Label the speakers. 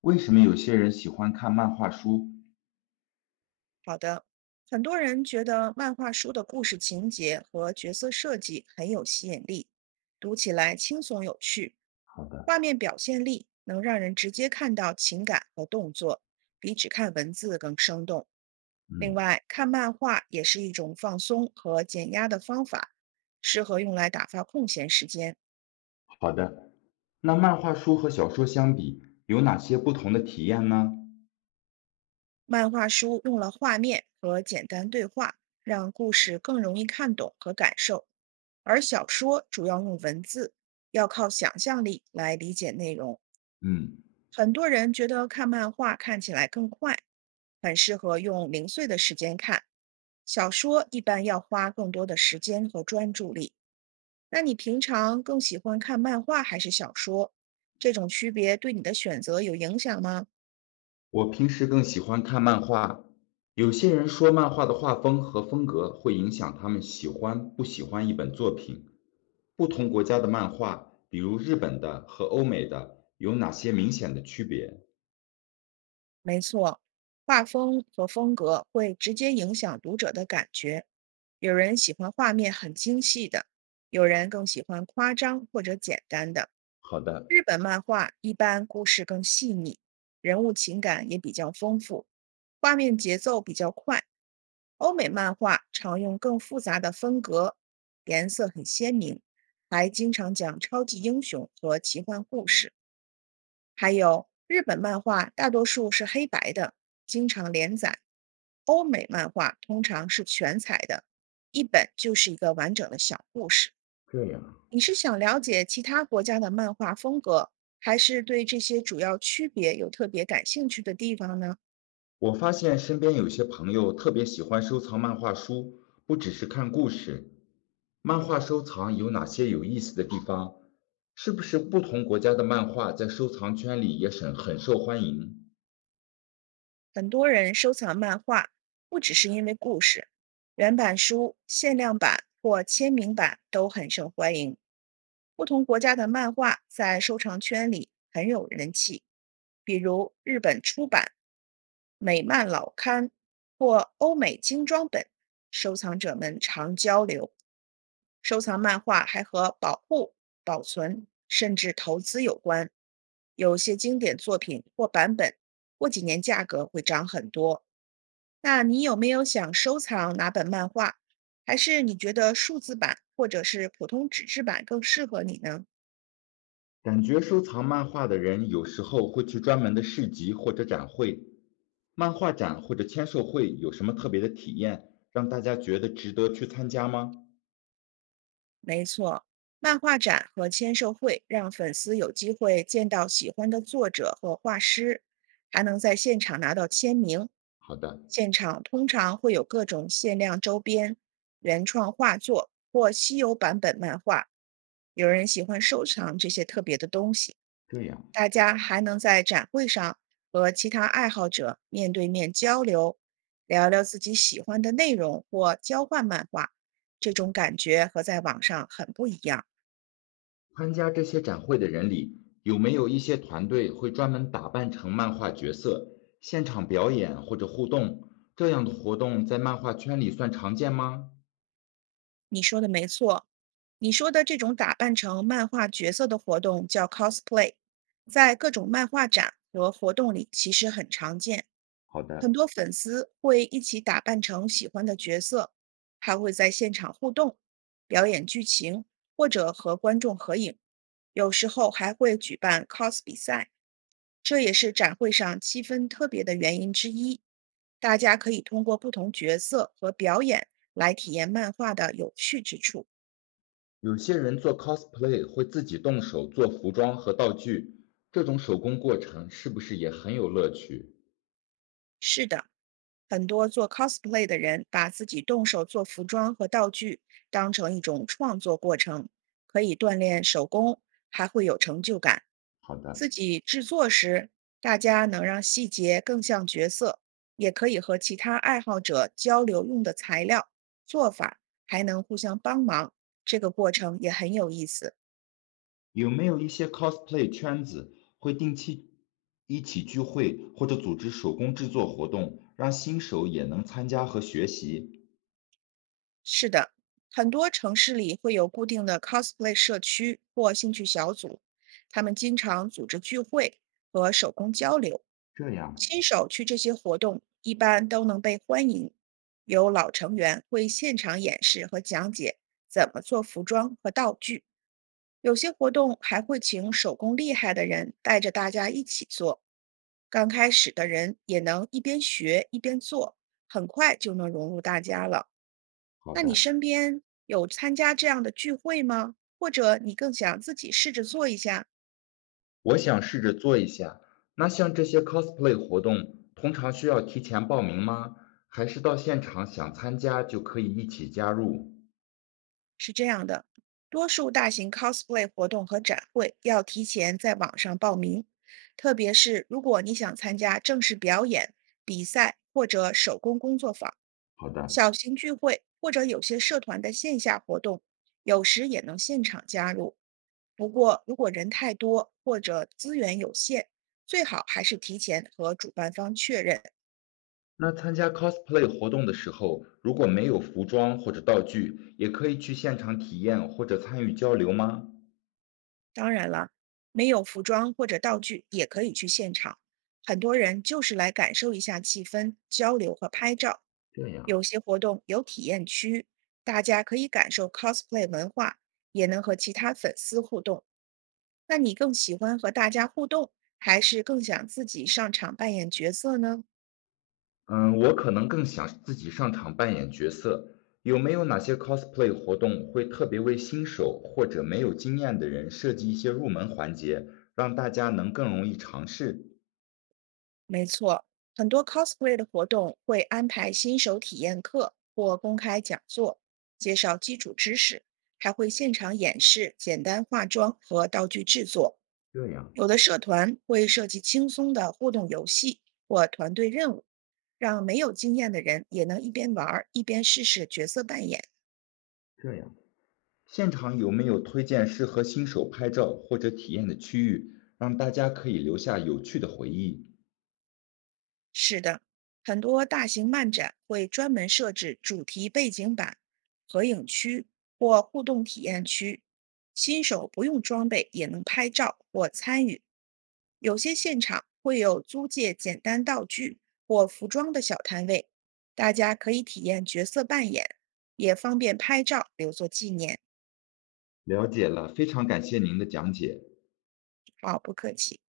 Speaker 1: 为什么有些人喜欢看漫画书？
Speaker 2: 好的，很多人觉得漫画书的故事情节和角色设计很有吸引力，读起来轻松有趣，
Speaker 1: 好的，
Speaker 2: 画面表现力能让人直接看到情感和动作，比只看文字更生动。另
Speaker 1: 嗯，
Speaker 2: 外，看漫画也是一种放松和减压的方法，适合用来打发空闲时间。
Speaker 1: 好的。那漫画书和小说相比，有哪些不同的体验呢？
Speaker 2: 漫画书用了画面和简单对话，让故事更容易看懂和感受，而小说主要用文字，要靠想象力来理解内容。
Speaker 1: 嗯，
Speaker 2: 很多人觉得看漫画看起来更快，很适合用零碎的时间看。小说一般要花更多的时间和专注力。那你平常更喜欢看漫画还是小说？这种区别对你的选择有影响吗？
Speaker 1: 我平时更喜欢看漫画。有些人说漫画的画风和风格会影响他们喜欢不喜欢一本作品。不同国家的漫画，比如日本的和欧美的，有哪些明显的区别？
Speaker 2: 没错，画风和风格会直接影响读者的感觉。有人喜欢画面很精细的，有人更喜欢夸张或者简单的。
Speaker 1: 好的，
Speaker 2: 日本漫画一般故事更细腻，人物情感也比较丰富，画面节奏比较快。欧美漫画常用更复杂的风格，颜色很鲜明，还经常讲超级英雄和奇幻故事。还有日本漫画大多数是黑白的，经常连载；欧美漫画通常是全彩的，一本就是一个完整的小故事。
Speaker 1: 这样。
Speaker 2: 你是想了解其他国家的漫画风格，还是对这些主要区别有特别感兴趣的地方呢？
Speaker 1: 我发现身边有些朋友特别喜欢收藏漫画书，不只是看故事。漫画收藏有哪些有意思的地方？是不是不同国家的漫画在收藏圈里也很受欢迎？
Speaker 2: 很多人收藏漫画，不只是因为故事，原版书、限量版或签名版都很受欢迎。不同国家的漫画在收藏圈里很有人气，比如日本出版美漫老刊或欧美精装本，收藏者们常交流。收藏漫画还和保护、保存甚至投资有关。有些经典作品或版本过几年价格会涨很多。那你有没有想收藏哪本漫画？还是你觉得数字版或者是普通纸质版更适合你呢？
Speaker 1: 感觉收藏漫画的人有时候会去专门的市集或者展会。漫画展或者签售会有什么特别的体验，让大家觉得值得去参加吗？
Speaker 2: 没错，漫画展和签售会让粉丝有机会见到喜欢的作者和画师，还能在现场拿到签名。
Speaker 1: 好的，
Speaker 2: 现场通常会有各种限量周边、原创画作或稀有版本漫画。有人喜欢收藏这些特别的东西。
Speaker 1: 这样。
Speaker 2: 大家还能在展会上和其他爱好者面对面交流，聊聊自己喜欢的内容或交换漫画，这种感觉和在网上很不一样。
Speaker 1: 参加这些展会的人里，有没有一些团队会专门打扮成漫画角色，现场表演或者互动？这样的活动在漫画圈里算常见吗？
Speaker 2: 你说的没错，你说的这种打扮成漫画角色的活动叫 cosplay，在各种漫画展和活动里其实很常见。
Speaker 1: 好的，
Speaker 2: 很多粉丝会一起打扮成喜欢的角色，还会在现场互动、表演剧情，或者和观众合影。有时候还会举办 cos 比赛，这也是展会上气氛特别的原因之一。大家可以通过不同角色和表演来体验漫画的有趣之处。
Speaker 1: 有些人做 cosplay 会自己动手做服装和道具，这种手工过程是不是也很有乐趣？
Speaker 2: 是的，很多做 cosplay 的人把自己动手做服装和道具当成一种创作过程，可以锻炼手工，还会有成就感。
Speaker 1: 好的，
Speaker 2: 自己制作时，大家能让细节更像角色，也可以和其他爱好者交流用的材料、做法，还能互相帮忙。这个过程也很有意思。
Speaker 1: 有没有一些 cosplay 圈子会定期一起聚会或者组织手工制作活动，让新手也能参加和学习？
Speaker 2: 是的，很多城市里会有固定的 cosplay 社区或兴趣小组，他们经常组织聚会和手工交流。
Speaker 1: 这样
Speaker 2: 新手去这些活动一般都能被欢迎，有老成员会现场演示和讲解怎么做服装和道具。有些活动还会请手工厉害的人带着大家一起做，刚开始的人也能一边学一边做，很快就能融入大家了。
Speaker 1: 好
Speaker 2: 那你
Speaker 1: 的，
Speaker 2: 身边有参加这样的聚会吗？或者你更想自己试着做一下？
Speaker 1: 我想试着做一下。那像这些 cosplay 活动，通常需要提前报名吗？还是到现场想参加就可以一起加入？
Speaker 2: 是这样的，多数大型 cosplay 活动和展会要提前在网上报名，特别是如果你想参加正式表演、比赛或者手工工作坊。
Speaker 1: 好的，
Speaker 2: 小型聚会或者有些社团的线下活动，有时也能现场加入。不过，如果人太多或者资源有限，最好还是提前和主办方确认。
Speaker 1: 那参加 cosplay 活动的时候，如果没有服装或者道具，也可以去现场体验或者参与交流吗？
Speaker 2: 当然了，没有服装或者道具也可以去现场，很多人就是来感受一下气氛、交流和拍照。
Speaker 1: 这样。
Speaker 2: 有些活动有体验区，大家可以感受 cosplay 文化，也能和其他粉丝互动。那你更喜欢和大家互动，还是更想自己上场扮演角色呢？
Speaker 1: 嗯，我可能更想自己上场扮演角色。有没有哪些 cosplay 活动会特别为新手或者没有经验的人设计一些入门环节，让大家能更容易尝试？
Speaker 2: 没错，很多 cosplay 的活动会安排新手体验课或公开讲座，介绍基础知识，还会现场演示简单化妆和道具制作。
Speaker 1: 这样，
Speaker 2: 有的社团会设计轻松的互动游戏或团队任务，让没有经验的人也能一边玩儿一边试试角色扮演。
Speaker 1: 这样。现场有没有推荐适合新手拍照或者体验的区域，让大家可以留下有趣的回忆？
Speaker 2: 是的，很多大型漫展会专门设置主题背景板、合影区或互动体验区，新手不用装备也能拍照或参与。有些现场会有租借简单道具或服装的小摊位，大家可以体验角色扮演，也方便拍照留作纪念。
Speaker 1: 了解了，非常感谢您的讲解。
Speaker 2: 好，不客气。